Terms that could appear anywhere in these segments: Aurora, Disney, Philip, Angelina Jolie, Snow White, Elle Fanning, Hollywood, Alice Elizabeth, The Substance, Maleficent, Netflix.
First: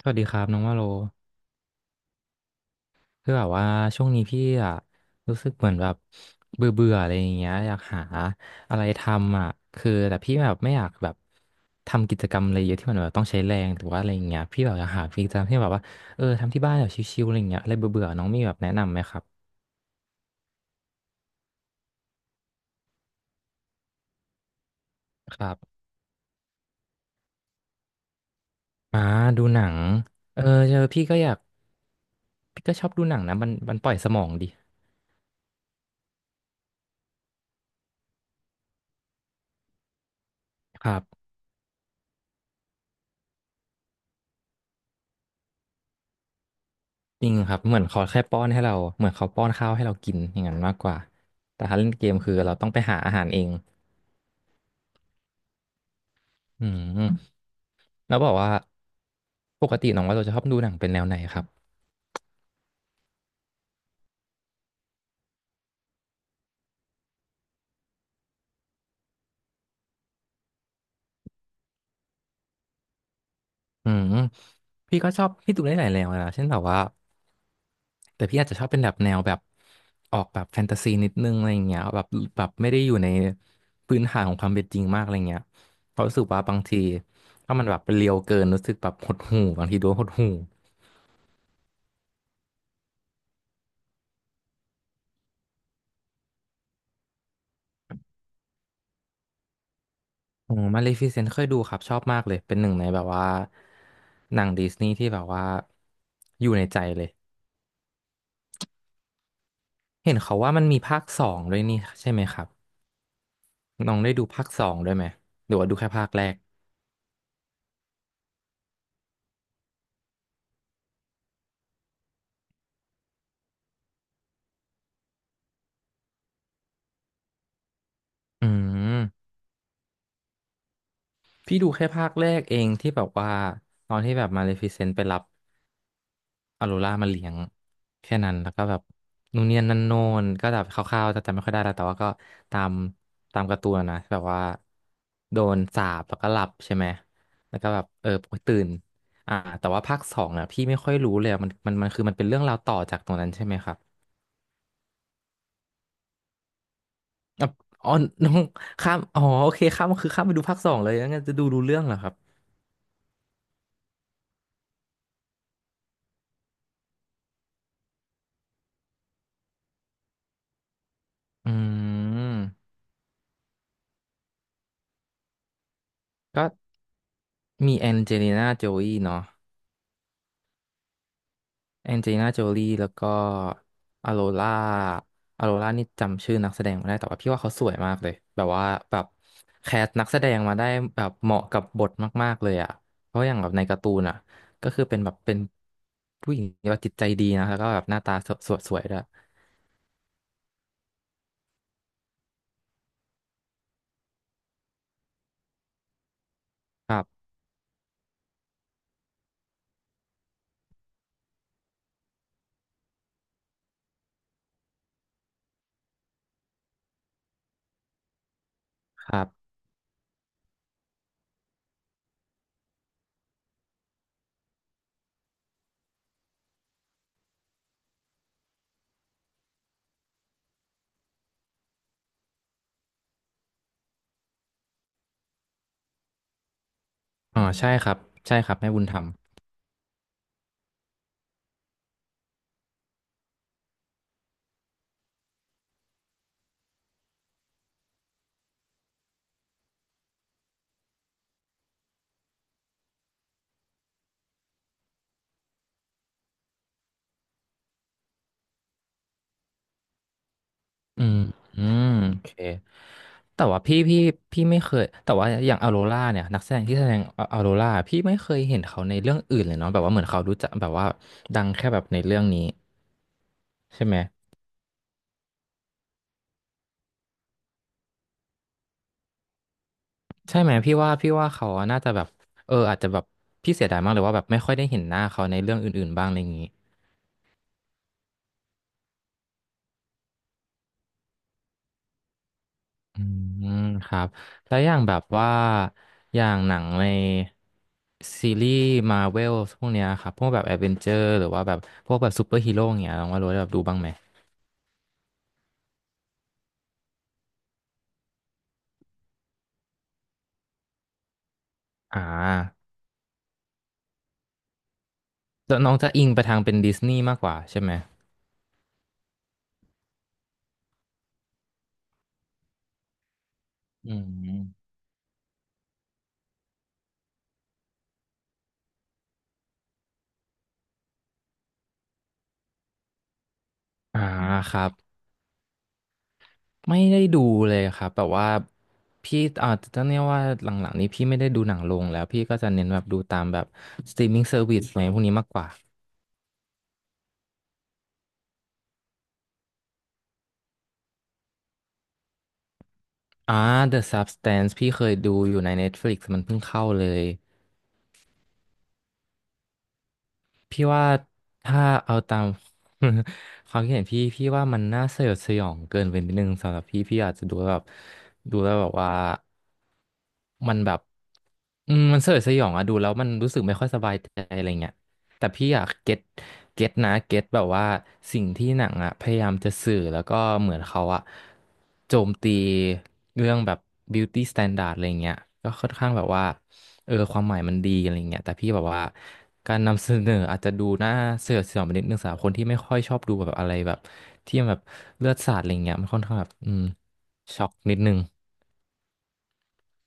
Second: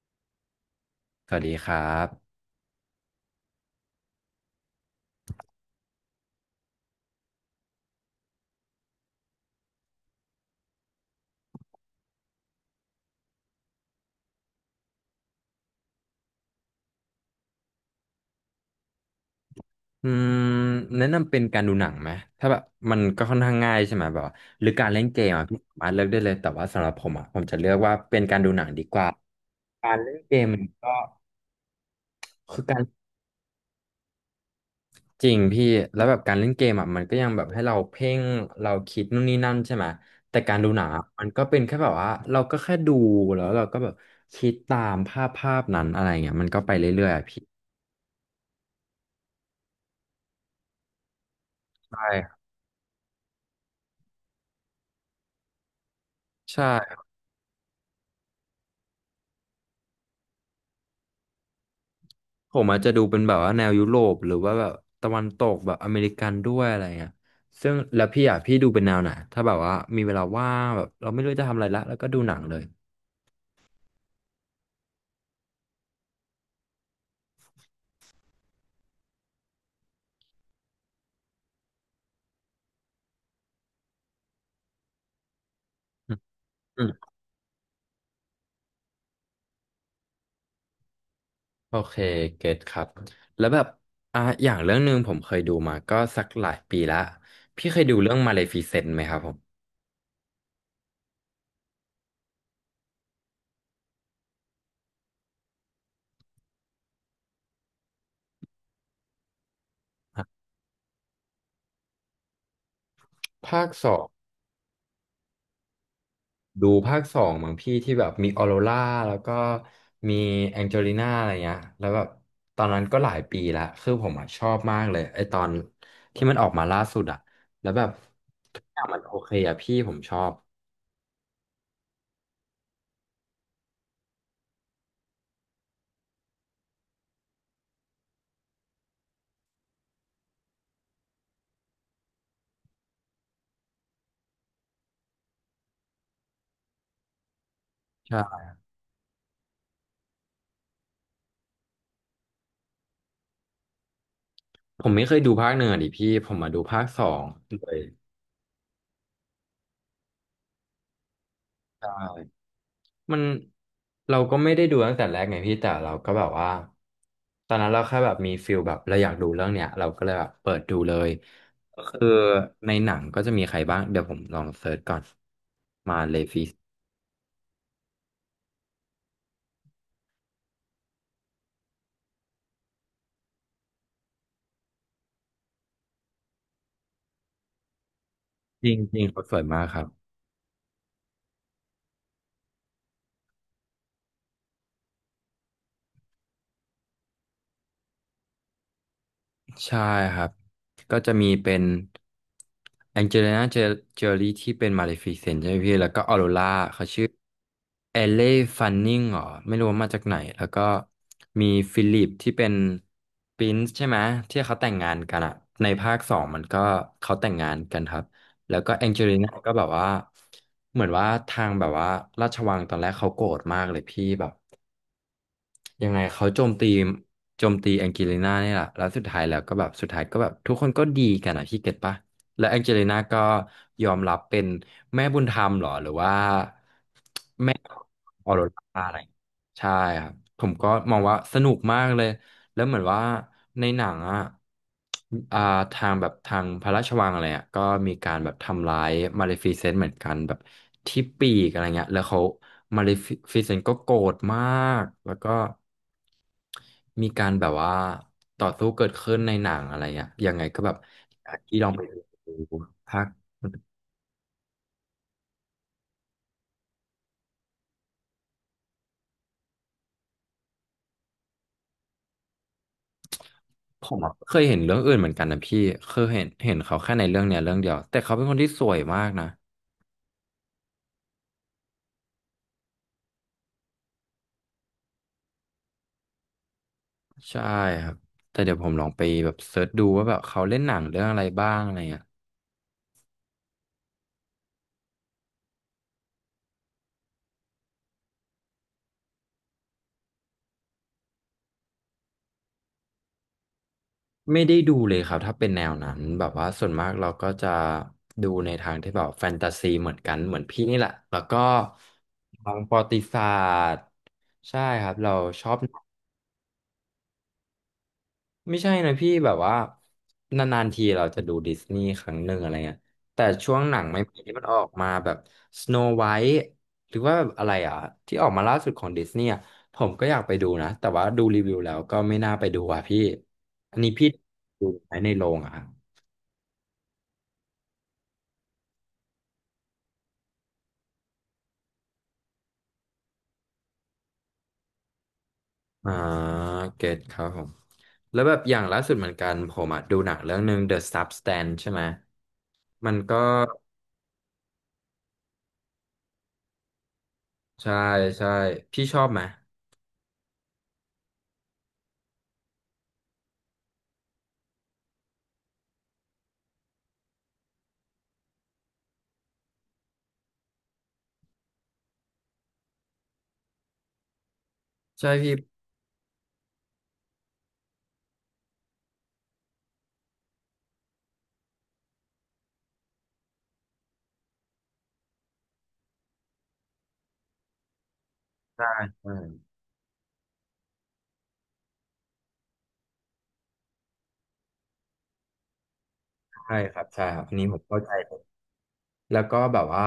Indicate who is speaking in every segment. Speaker 1: สวัสดีครับน้องว่าโล
Speaker 2: สวัสดีครับ
Speaker 1: คือแบบว่าช่วงนี้พี่อะรู้สึกเหมือนแบบเบื่อเบื่ออะไรอย่างเงี้ยอยากหาอะไรทำอ่ะคือแต่พี่แบบไม่อยากแบบทำกิจกรรมอะไรเยอะที่มันแบบต้องใช้แรงหรือว่าอะไรอย่างเงี้ยพี่แบบอยากหากิจกรรมที่แบบว่าทำที่บ้านแบบชิลๆอะไรอย่างเงี้ยอะไรเบื่อเบื่อน้องมีแบบแนะนำไหมครับ
Speaker 2: อืมแนะนำเป็นการดูหนังไหมถ้าแบบมันก็ค่อนข้างง่ายใช่ไหมแบบว่าหรือการเล่นเกม
Speaker 1: ค
Speaker 2: อ่ะ
Speaker 1: รั
Speaker 2: พี่สา
Speaker 1: บ
Speaker 2: มารถเลือกได้เลยแต่ว่าสำหรับผมอ่ะผมจะเลือกว่าเป็นการดูหนังดีก
Speaker 1: อ่า
Speaker 2: ว่า
Speaker 1: ดูหนัง
Speaker 2: การเล่นเก
Speaker 1: เออ
Speaker 2: มมัน
Speaker 1: เจอ
Speaker 2: ก็
Speaker 1: พี่ก็อยาก
Speaker 2: คื
Speaker 1: พี่
Speaker 2: อ
Speaker 1: ก็
Speaker 2: การ
Speaker 1: ชอบดูหนังนะมันปล่อยสมองดี
Speaker 2: จริงพี่แล้วแบบการเล่นเกมอ่ะมันก็ยังแบบให้เราเพ่งเราคิดนู่นนี่นั่นใช่ไหมแต่การดูหนั
Speaker 1: ค
Speaker 2: ง
Speaker 1: รั
Speaker 2: อะมั
Speaker 1: บ
Speaker 2: นก็เป็นแค่แบบว่าเราก็แค่ดูแล้วเราก็แบบคิดตามภาพภาพนั้นอะไรเงี้ยมันก็ไปเรื่อยๆอะ
Speaker 1: จริง
Speaker 2: พี่
Speaker 1: ครับเหมือนเขาแค่ป้อนให้เราเหมือนเขาป้อนข้าวให้เรากินอย่างนั้นมากกว่าแต่ถ้าเล่น
Speaker 2: ใช่
Speaker 1: เกม
Speaker 2: ค
Speaker 1: คือเราต้องไปหาอาหารเองอื
Speaker 2: รับ
Speaker 1: มแล้วบอกว่าปกติน้องว่าเราจะชอบดูหนังเป็นแนวไหนครับ
Speaker 2: ผมอาจจะดูเป็นแบบว่าแนวยุโรปหรือว่าแบบตะวันตกแบบอเมริกันด้วยอะไรเงี้ยซึ่งแล้วพี่อ่ะพี่ดูเป็นแนวไหนถ้าแบบว่ามีเวลาว่างแบบเราไม่รู้จะทำอะไรละแล้วก็ดูหนังเลย
Speaker 1: อืมพี่ก็ชอบพี่ดูได้หลายแนวเลยนะเช่นแบบว่าแต่พี่อาจจะชอบเป็นแบบแนวแบบออกแบบแฟนตาซีนิดนึงอะไรอย่างเงี้ยแบบแบบไม่ได้อยู่ในพื้นฐานของความเป็นจริงมากอะไรเงี้ยเพราะ
Speaker 2: อื
Speaker 1: รู้
Speaker 2: ม
Speaker 1: สึกว่าบางที
Speaker 2: อืม
Speaker 1: ถ้ามันแบบเรียวเกินรู้สึกแบบหดหู่บางทีดูแล้วหดหู่
Speaker 2: โอเคเก็ตครับ แล้วแบบอย่างเรื่องหนึ่งผมเคยดูมาก็สักหลายปีละพี่เคยดูเรื่องมาเลฟิเซนต์ไหมครับผม
Speaker 1: โอ้มาเลฟิเซนต์เคยดูครับชอบมากเลยเป็นหนึ่งในแบบว่าหนังดิสนีย์ที่แบบว่าอยู่ในใจเลยเห็นเขาว่ามันมีภาคสองด้วยนี่ใช่ไหมครับ
Speaker 2: ภาคส
Speaker 1: น้อ
Speaker 2: อ
Speaker 1: ง
Speaker 2: ง
Speaker 1: ได้ดูภาคสองด้วยไหมหรือว่าดูแค่ภาคแรก
Speaker 2: ดูภาคสองมั้งพี่ที่แบบมีออโรราแล้วก็มีแองเจลิน่าอะไรเงี้ยแล้วแบบตอนนั้นก็หลายปีละคือผมอะชอบมากเลยไอตอนที่มันออกมาล่าสุดอะแล้วแบบ
Speaker 1: อื
Speaker 2: ทุกอย่างมันโอ
Speaker 1: ม
Speaker 2: เคอะพี่ผมชอบ
Speaker 1: พี่ดูแค่ภาคแรกเองที่แบบว่าตอนที่แบบมาเลฟิเซนต์ไปรับ ออโรรามาเลี้ยงแค่นั้นแล้วก็แบบนู่นเนี่ยนั่นโน่นก็แบบคร่าวๆแต่จำไม่ค่อยได้แล้วแต่ว่าก็ตามตามการ์ตูนนะแบบว่าโดนสาปแล้วก็หลับใช่ไหมแล้วก็แบบ
Speaker 2: ใช่
Speaker 1: ตื่นอ่าแต่ว่าภาคสองเนี่ยพี่ไม่ค่อยรู้เลยอะมันคือมันเป็นเรื่องราวต่อจากตรงนั้นใช่ไหมครับ
Speaker 2: ผมไม่เคยดูภาคหนึ่งอะดิพี่ผมมาดูภาคสอง
Speaker 1: อ่ะ
Speaker 2: เลย
Speaker 1: อ๋อน้องข้ามอ๋อโอเคข้ามคือข้ามไปดูภาคสองเลยงั้นจะดูรู้เรื่อง
Speaker 2: ใช่
Speaker 1: เหรอครับ
Speaker 2: มันเราก็ไม่ได้ดูตั้งแต่แรกไงพี่แต่เราก็แบบว่าตอนนั้นเราแค่แบบมีฟิลแบบเราอยากดูเรื่องเนี้ยเราก็เลยแบบเปิดดูเลย
Speaker 1: อื
Speaker 2: ก็คือ
Speaker 1: ม
Speaker 2: ในหนังก็จะมีใครบ้างเดี๋ยวผมลองเซิร์ชก่อนมาเลฟิ
Speaker 1: ก็
Speaker 2: ส
Speaker 1: มีแองเจลิน่าโจลีเนาะ แองเจลิน่าโจลี่แล้วก็อโรล่าอโรล่านี่จำชื่อนักแสดงไม่ได้ แต่ว่าพี่ว่าเขาสวยมากเลย แบบว่า
Speaker 2: จร
Speaker 1: แบ
Speaker 2: ิ
Speaker 1: บ
Speaker 2: งๆเขาสวยมาก
Speaker 1: แค
Speaker 2: ครับ
Speaker 1: สนักแสดงมาได้แบบเหมาะกับบทมากๆเลยอ่ะ เพราะอย่างแบบในการ์ตูนอ่ะ ก็คือเป็นผู้หญิงที่ว่าจิตใจดีนะแล้วก็แบบหน้าตาสวยสวยด้วย
Speaker 2: ใช่ครับก็จะมีเป็นแองเจลิน่าเจอรี่ที่เป็นมาเลฟิเซนใช่ไหมพี่แล้วก็ออโรราเขา
Speaker 1: ครั
Speaker 2: ชื่อ
Speaker 1: บ
Speaker 2: เอเล่ฟันนิงเหรอไม่รู้ว่ามาจากไหนแล้วก็มีฟิลิปที่เป็นปรินซ์ใช่ไหมที่เขาแต่งงานกันอะในภาคสองมันก็เขาแต่งงานกันครับแล้วก็แองเจ
Speaker 1: ค
Speaker 2: ลิ
Speaker 1: รั
Speaker 2: น่าก็
Speaker 1: บ
Speaker 2: แบบว่าเหมือนว่าทางแบบว่าราชวังตอนแรกเขาโกรธมากเลยพี่แบบ ยังไงเขาโจมตีแองเจลิน่าเนี่ยแหละแล้วสุดท้ายแล้วก็แบบสุดท้ายก็แบบทุกคนก็ดีกันอ่ะพี่เก็ตปะและแองเจลิน่าก็ยอมรับเป็นแม่บุญธรรมเหรอหรือว่า
Speaker 1: อ๋อใช่ครับ
Speaker 2: ออ
Speaker 1: ใช่
Speaker 2: โร
Speaker 1: ครับ
Speaker 2: ร
Speaker 1: แม่บุ
Speaker 2: า
Speaker 1: ญ
Speaker 2: อะ
Speaker 1: ธ
Speaker 2: ไร
Speaker 1: ร
Speaker 2: อ
Speaker 1: ร
Speaker 2: ย่า
Speaker 1: ม
Speaker 2: งเงี้ยใช่ครับผมก็มองว่าสนุกมากเลยแล้วเหมือนว่าในหนังอ่ะอ่าทางแบบทางพระราชวังอะไรอ่ะก็มีการแบบทำร้ายมาเลฟิเซนต์เหมือนกันแบบที่ปีกอะไรเงี้ยแล้วเขามาเลฟิเซนต์ก็โกรธมากแล้วก็มีการแบบว่าต่อสู้เกิดขึ้นในหนังอะไรเงี้ยยังไงก็แบบ
Speaker 1: อืม
Speaker 2: ที่
Speaker 1: อื
Speaker 2: ลองไป
Speaker 1: มโอเค
Speaker 2: ดูภาค
Speaker 1: แต่ว่าพี่ไม่เคยแต่ว่าอย่างออโรราเนี่ยนักแสดงที่แสดงออโรราพี่ไม่เคยเห็นเขาในเรื่องอื่นเลยเนาะแบบว่าเหมือนเขารู้จักแบบว่าดังแค่แบบในเรื่องนี้ใช่
Speaker 2: ผ
Speaker 1: ไหม
Speaker 2: มอะเคยเห็นเรื่องอื่นเหมือนกันนะพี่เคยเห็นเขาแค่ในเรื่องเนี้ยเรื่องเดียวแต่เขาเป็นคนที่สวยมากนะ
Speaker 1: ใช่ไหมพี่ว่าเขาน่าจะแบบอาจจะแบบพี่เสียดายมากเลยว่าแบบไม่ค่อยได้เห็นหน้าเขาในเรื่องอื่นๆบ้างอะไรอย่างนี้
Speaker 2: ใช่ครับแต่เดี๋ยวผมลองไปแบบเซิร์ชดูว่าแบบเขาเล่นหนังเรื่องอะไรบ้างอะไรเงี้ย
Speaker 1: อืมครับแล้วอย่างแบบว่าอย่างหนังในซีรีส์มาเวลพวกเนี้ยครับพวกแบบแอดเวนเจอร์หรือว่าแบบพวกแบบซูเปอร์ฮีโร่ยเงี้ยน้องว่ารู้ได้แบบดูบ้างไหม
Speaker 2: ไม่ได้ดูเลยครับถ้าเป็นแนวนั้นแบบว่าส่วนมากเราก็จะดูในทางที่แบบแฟนตาซีเหมือนกันเหมือนพี่นี่แหละแล้วก็
Speaker 1: อ่
Speaker 2: ทาง
Speaker 1: า
Speaker 2: ประวัติศาสตร์ใช่ครับเราชอ
Speaker 1: แล้
Speaker 2: บ
Speaker 1: วน้องจะอิงไปทางเป็นดิสนีย์มากกว่าใช่ไหม
Speaker 2: ไม่ใช่นะพี่แบบว่านานๆทีเราจะดูดิสนีย์ครั้งหนึ่งอะไรเงี้ยแต่ช่วงหนัง
Speaker 1: อื
Speaker 2: ใหม่ๆที่มันออ
Speaker 1: ม
Speaker 2: กมาแบบสโนไวท์หรือว่าแบบอะไรอ่ะที่ออกมาล่าสุดของดิสนีย์อะผมก็อยากไปดูนะแต่ว่าดูรีวิวแล้วก็ไม่น่าไปดูอ่ะพี่อันนี้
Speaker 1: อ่า
Speaker 2: พี่
Speaker 1: ครั
Speaker 2: ดู
Speaker 1: บ
Speaker 2: ไหมในโรงอ่ะครับ
Speaker 1: ไม่ได้ดูเลยครับแบบว่าพี่ต้องเรียกว่าหลังๆนี้พี่ไม่ได้ดูหนังลงแล้วพี่ก็จะเน้นแบบดูตามแบบสตรีมมิ่งเซอร์วิสอะไรพวกนี้มากกว่า
Speaker 2: อ่าเก็ตครับผมแล้วแบบอย่างล่าสุดเหมือนกันผมอ่ะดูหนังเรื่องหนึ่ง The Substance ใช่ไหมมันก็
Speaker 1: อ่า The Substance พี่เคยดูอยู่ใน Netflix มันเพิ่งเข้าเลย
Speaker 2: ใช่ใช่พี่ชอบไหม
Speaker 1: พี่ว่าถ้าเอาตาม ความคิดเห็นพี่พี่ว่ามันน่าสยดสยองเกินไปนิดนึงสำหรับพี่พี่อาจจะดูแล้วแบบดูแล้วแบบว่ามันแบบมันสยดสยองอะดูแล้วมันรู้สึกไม่ค่อยสบายใจอะไรเงี้ย
Speaker 2: ใช่
Speaker 1: แต่
Speaker 2: พี่
Speaker 1: พี่อะเก็ตแบบว่าสิ่งที่หนังอะพยายามจะสื่อแล้วก็เหมือนเขาอะโจมตีเรื่องแบบ beauty standard อะไรเงี้ยก็ค่อนข้างแบบว่าความหมายมันดีอะไรเงี้ยแต่พี่แบบว่าการนำเสนออาจจะดูน่าเสียดสีไปนิดนึงสำหรับคนที่ไม่ค่อยชอบดูแบบอะไรแบบที่มันแบบเลือดสาดอะไรเงี้ยมันค่อนข้างแบบอื
Speaker 2: ใช่
Speaker 1: ม
Speaker 2: ครับใช่ครับอัน
Speaker 1: ช็
Speaker 2: นี้
Speaker 1: อก
Speaker 2: ผม
Speaker 1: นิด
Speaker 2: เข้าใจ
Speaker 1: นึง
Speaker 2: เลยแล้วก็แบบว่า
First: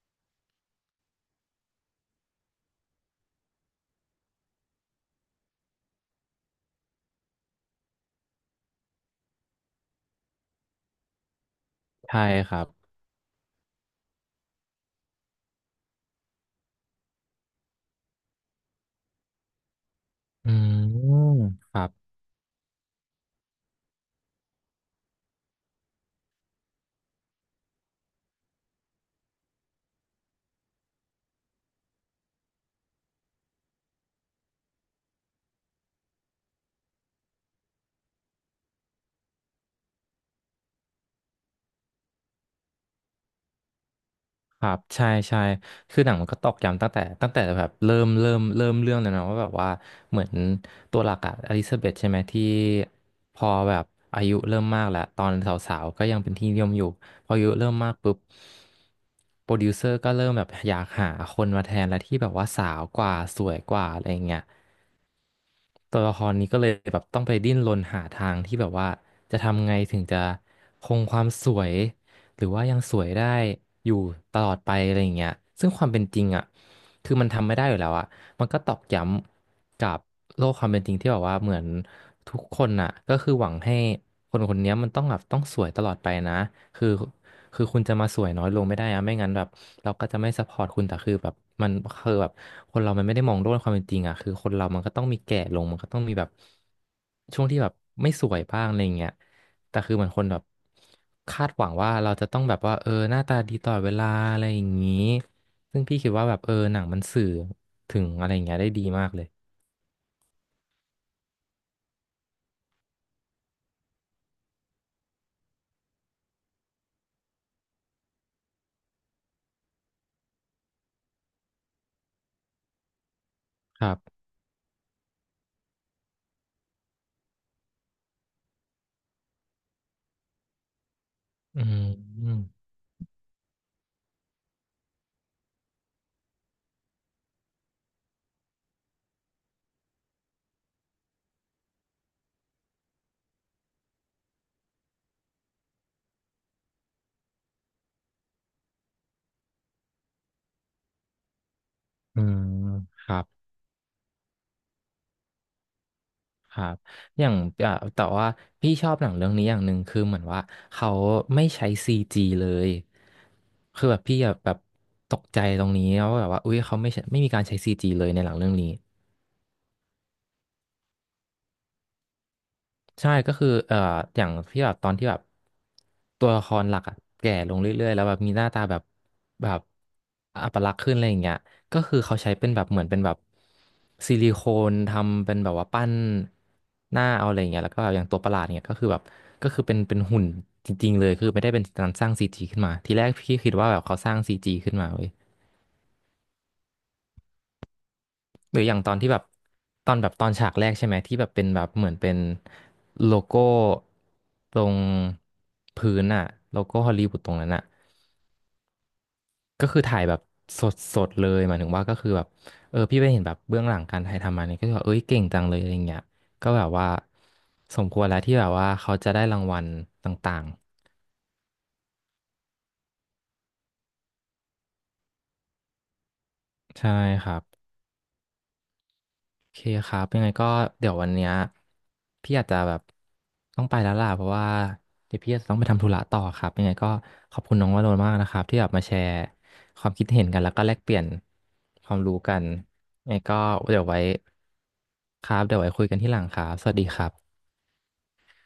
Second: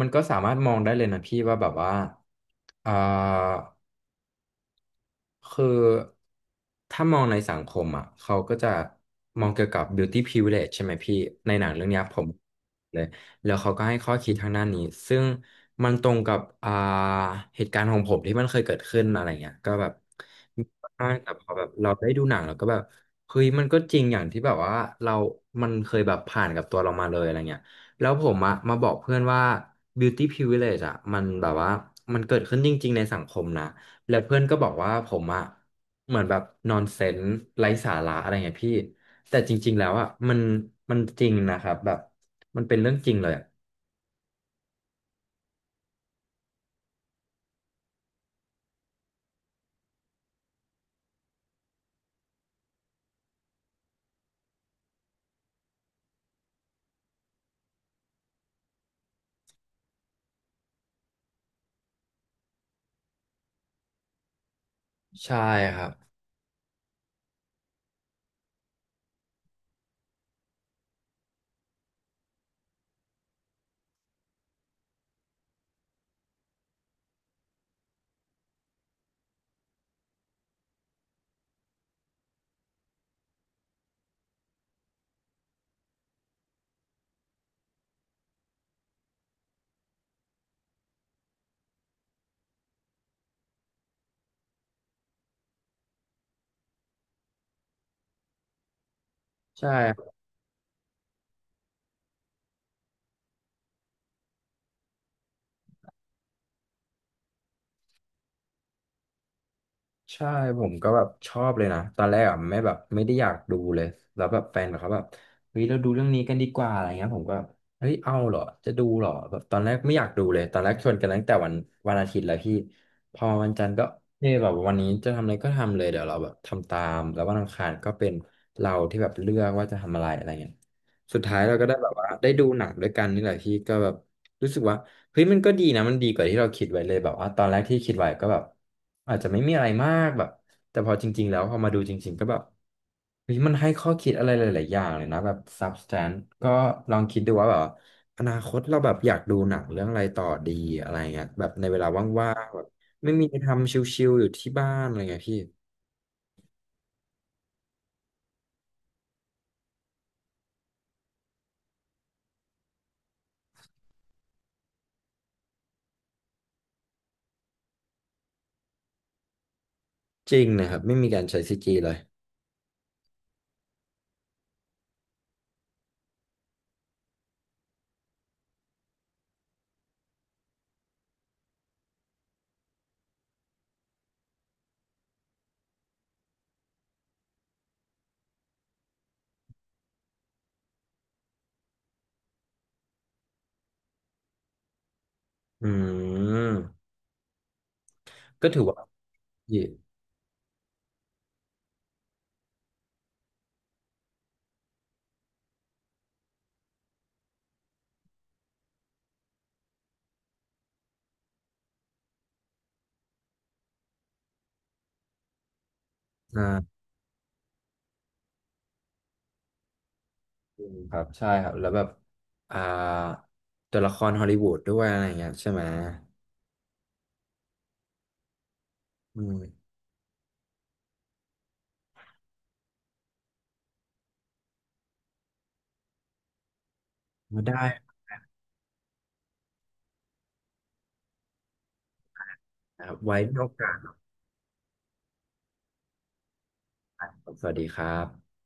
Speaker 2: มันก็สามารถมองได้เลยนะพี่ว่าแบบว่าเอ่อ คือถ้ามองในสังคมอ่ะเขาก็จะมองเกี่ยวกับ beauty privilege ใช่ไหมพี่ในหนังเรื่องเนี้ยผ
Speaker 1: ใช่
Speaker 2: ม
Speaker 1: ครับ
Speaker 2: เลยแล้วเขาก็ให้ข้อคิดทางด้านนี้ซึ่งมันตรงกับเหตุการณ์ของผมที่มันเคยเกิดขึ้นอะไรเงี้ยก็แบบ
Speaker 1: อื
Speaker 2: มีบ้าง
Speaker 1: ม
Speaker 2: แต่พอแบบ
Speaker 1: ครั
Speaker 2: เราได้
Speaker 1: บ
Speaker 2: ดูหนังเราก็แบบเฮ้ยมันก็จริงอย่างที่แบบว่าเรามันเคยแบบผ่านกับตัวเรามาเลยอะไรเงี้ยแล้วผมอะมาบอกเพื่อนว่า beauty privilege อะมันแบบว่ามันเกิดขึ้นจริงๆในสังคมนะ แล้วเพื่อนก็บอกว่าผมอะเหมือนแบบนอนเซนส์ไร้สาระอะไรเงี้ยพี่แต่จริงๆแล้วอะมันจริงนะครับแบบมันเป็นเรื่องจริงเลยอะ
Speaker 1: ครับใช่ใช่คือหนังมันก็ตอกย้ำตั้งแต่แบบเริ่มเรื่องเลยนะว่าแบบว่าเหมือนตัวหลักอะอลิซาเบธใช่ไหมที่พอแบบอายุเริ่มมากแล้วตอนสาวๆก็ยังเป็นที่นิยมอยู่พออายุเริ่มมากปุ๊บโปรดิวเซอร์ก็เริ่มแบบอยากหาคนมาแทนและที่แบบว่าสาวกว่าสวยกว่าอะไรอย่างเงี้ย
Speaker 2: ใช่ครับ
Speaker 1: ตัวละครนี้ก็เลยแบบต้องไปดิ้นรนหาทางที่แบบว่าจะทำไงถึงจะคงความสวยหรือว่ายังสวยได้อยู่ตลอดไปอะไรอย่างเงี้ยซึ่งความเป็นจริงอ่ะคือมันทำไม่ได้อยู่แล้วอ่ะมันก็ตอกย้ำกับโลกความเป็นจริงที่แบบว่าเหมือนทุกคนอ่ะก็คือหวังให้คนคนเนี้ยมันต้องแบบต้องสวยตลอดไปนะคือ คือคุณจะมาสวยน้อยลงไม่ได้อะไม่งั้นแบบเราก็จะไม่ซัพพอร์ตคุณแต่คือแบบมันคือแบบคนเรามันไม่ได้มองโลกความเป็นจริงอะคือคนเรามันก็ต้องมีแก่ลงมันก็ต้องมีแบบช่วงที่แบบไม่สวยบ้างอะไรเงี้ย
Speaker 2: ใช่
Speaker 1: แต่คือเหมือนคนแบบคาดหวังว่าเราจะต้องแบบว่าเออหน้าตาดีตลอดเวลาอะไรอย่างนี้ซึ่งพี่คิดว่าแบบเออหนังมันสื่อถึงอะไรอย่างเงี้ยได้ดีมากเลย
Speaker 2: ใช่ผมก็แบบชอบเลยนะตอนแรกอ่ะไม่แบบไม่ได้อยากดูเลยแล้วแบบแฟนแบบเขาแบบเฮ้ยเราดูเรื่องนี้กันดีกว่าอะไรเงี้ยผมก็เฮ้ยเอาเหรอจะดูเหรอแบบตอนแรกไม่อยากดูเลยตอนแรกชวนกันตั้งแต่วันอาทิตย์แล้วพี่พอวันจันทร์
Speaker 1: ค
Speaker 2: ก็
Speaker 1: รับ
Speaker 2: เอยแบบวันนี้จะทำอะไรก็ทำเลยเดี๋ยวเราแบบทำตามแล้ววันอังคารก็เป็นเราที่แบบเลือกว่าจะทำอะไรอะไรเงี้ยสุดท้ายเรา
Speaker 1: อื
Speaker 2: ก็ได้แบบว่าได้ดู
Speaker 1: ม
Speaker 2: หนังด้วยกันนี่แหละพี่ก็แบบ รู้สึกว่าเฮ้ยมันก็ดีนะมันดีกว่าที่เราคิดไว้เลยแบบว่าตอนแรกที่คิดไว้ก็แบบอาจจะไม่มีอะไรมากแบบแต่พอจริงๆแล้วพอมาดูจริงๆก็แบบเฮ้ยมันให้ข้อคิดอะไรหลายๆอย่างเลยนะแบบ substance ก็ลองคิดดูว่าแบบอนาคตเราแบบอยากดูหนังเรื่องอะไรต่อดีอะไรเงี้ยแบบในเวลา
Speaker 1: อื
Speaker 2: ว่าง
Speaker 1: ม
Speaker 2: ๆแบบ
Speaker 1: ค
Speaker 2: ไม่
Speaker 1: รั
Speaker 2: มี
Speaker 1: บ
Speaker 2: อะไรทำชิลๆอยู่ที่บ้านอะไรเงี้ยพี่
Speaker 1: ครับอย่างอ่ะแต่ว่าพี่ชอบหนังเรื่องนี้อย่างหนึ่งคือเหมือนว่าเขาไม่ใช้ซีจีเลย คือแบบพี่อะแบบตกใจตรงนี้ว่าแบบว่าอุ๊ยเขาไม่ใช้ไม่มีการใช้ซีจีเลยในหนังเรื่องนี้
Speaker 2: จริงนะครับไม่มีการใช้ซีจีเลย
Speaker 1: ใช่ก็คืออย่างที่แบบตอนที่แบบตัวละครหลักอะแก่ลงเรื่อยๆแล้วแบบมีหน้าตาแบบแบบอัปลักษณ์ขึ้นอะไรอย่างเงี้ยก็คือเขาใช้เป็นแบบเหมือนเป็นแบบซิลิโคนทำเป็นแบบว่าปั้นหน้าเอาอะไรอย่างเงี้ยแล้วก็แบบอย่างตัวประหลาดเนี่ยก็คือแบบก็คือเป็นหุ่นจริงๆเลยคือไม่ได้เป็นการสร้างซีจีขึ้นมาทีแรกพี่คิดว่าแบบเขาสร้างซีจีขึ้นมาเว้ย
Speaker 2: อืมก็
Speaker 1: หรื
Speaker 2: ถือ
Speaker 1: ออ
Speaker 2: ว่า
Speaker 1: ย่างตอนที่แบบ
Speaker 2: ดี
Speaker 1: ตอนฉากแรกใช่ไหมที่แบบเป็นแบบเหมือนเป็นโลโก้ตรงพื้นอะโลโก้ฮอลลีวูดตรงนั้นอะก็คือถ่ายแบบสดสดเลยหมายถึงว่าก็คือแบบเออพี่ไปเห็นแบบเบื้องหลังการถ่ายทำมาเนี่ยก็คือแบบเอ้ยเก่งจังเลยอะไรเงี้ย
Speaker 2: ใช่
Speaker 1: ก็แบบว่าสมควรแล้วที่แบบว่าเขาจะได้รางวัลต่าง
Speaker 2: อืมครับใช่ครับแล้วแบบอ่าตัวละครฮอลลีวูดด้วยอะไรเงี้ยใช่ไหม
Speaker 1: ๆใช่ครับ
Speaker 2: อืม
Speaker 1: โอเคครับยังไงก็เดี๋ยววันเนี้ยพี่อาจจะแบบต้องไปแล้วล่ะเพราะว่าเดี๋ยวพี่อาจจะต้องไปทำธุระต่อครับยังไงก็ขอ
Speaker 2: ไม่
Speaker 1: บคุณ
Speaker 2: ได้
Speaker 1: น้องวโรจน์มากนะครับที่แบบมาแชร์ความคิดเห็นกันแล้วก็แลกเปลี่ยนความรู้กัน
Speaker 2: นะครับ
Speaker 1: ยังไง
Speaker 2: ไว้
Speaker 1: ก็
Speaker 2: มีโอกาส
Speaker 1: เดี๋ยวไว้ครับเดี๋ยวไว้คุยกันที่หลังครับสวัสดีค
Speaker 2: ครั
Speaker 1: รั
Speaker 2: บ
Speaker 1: บ
Speaker 2: สวัสดีครับ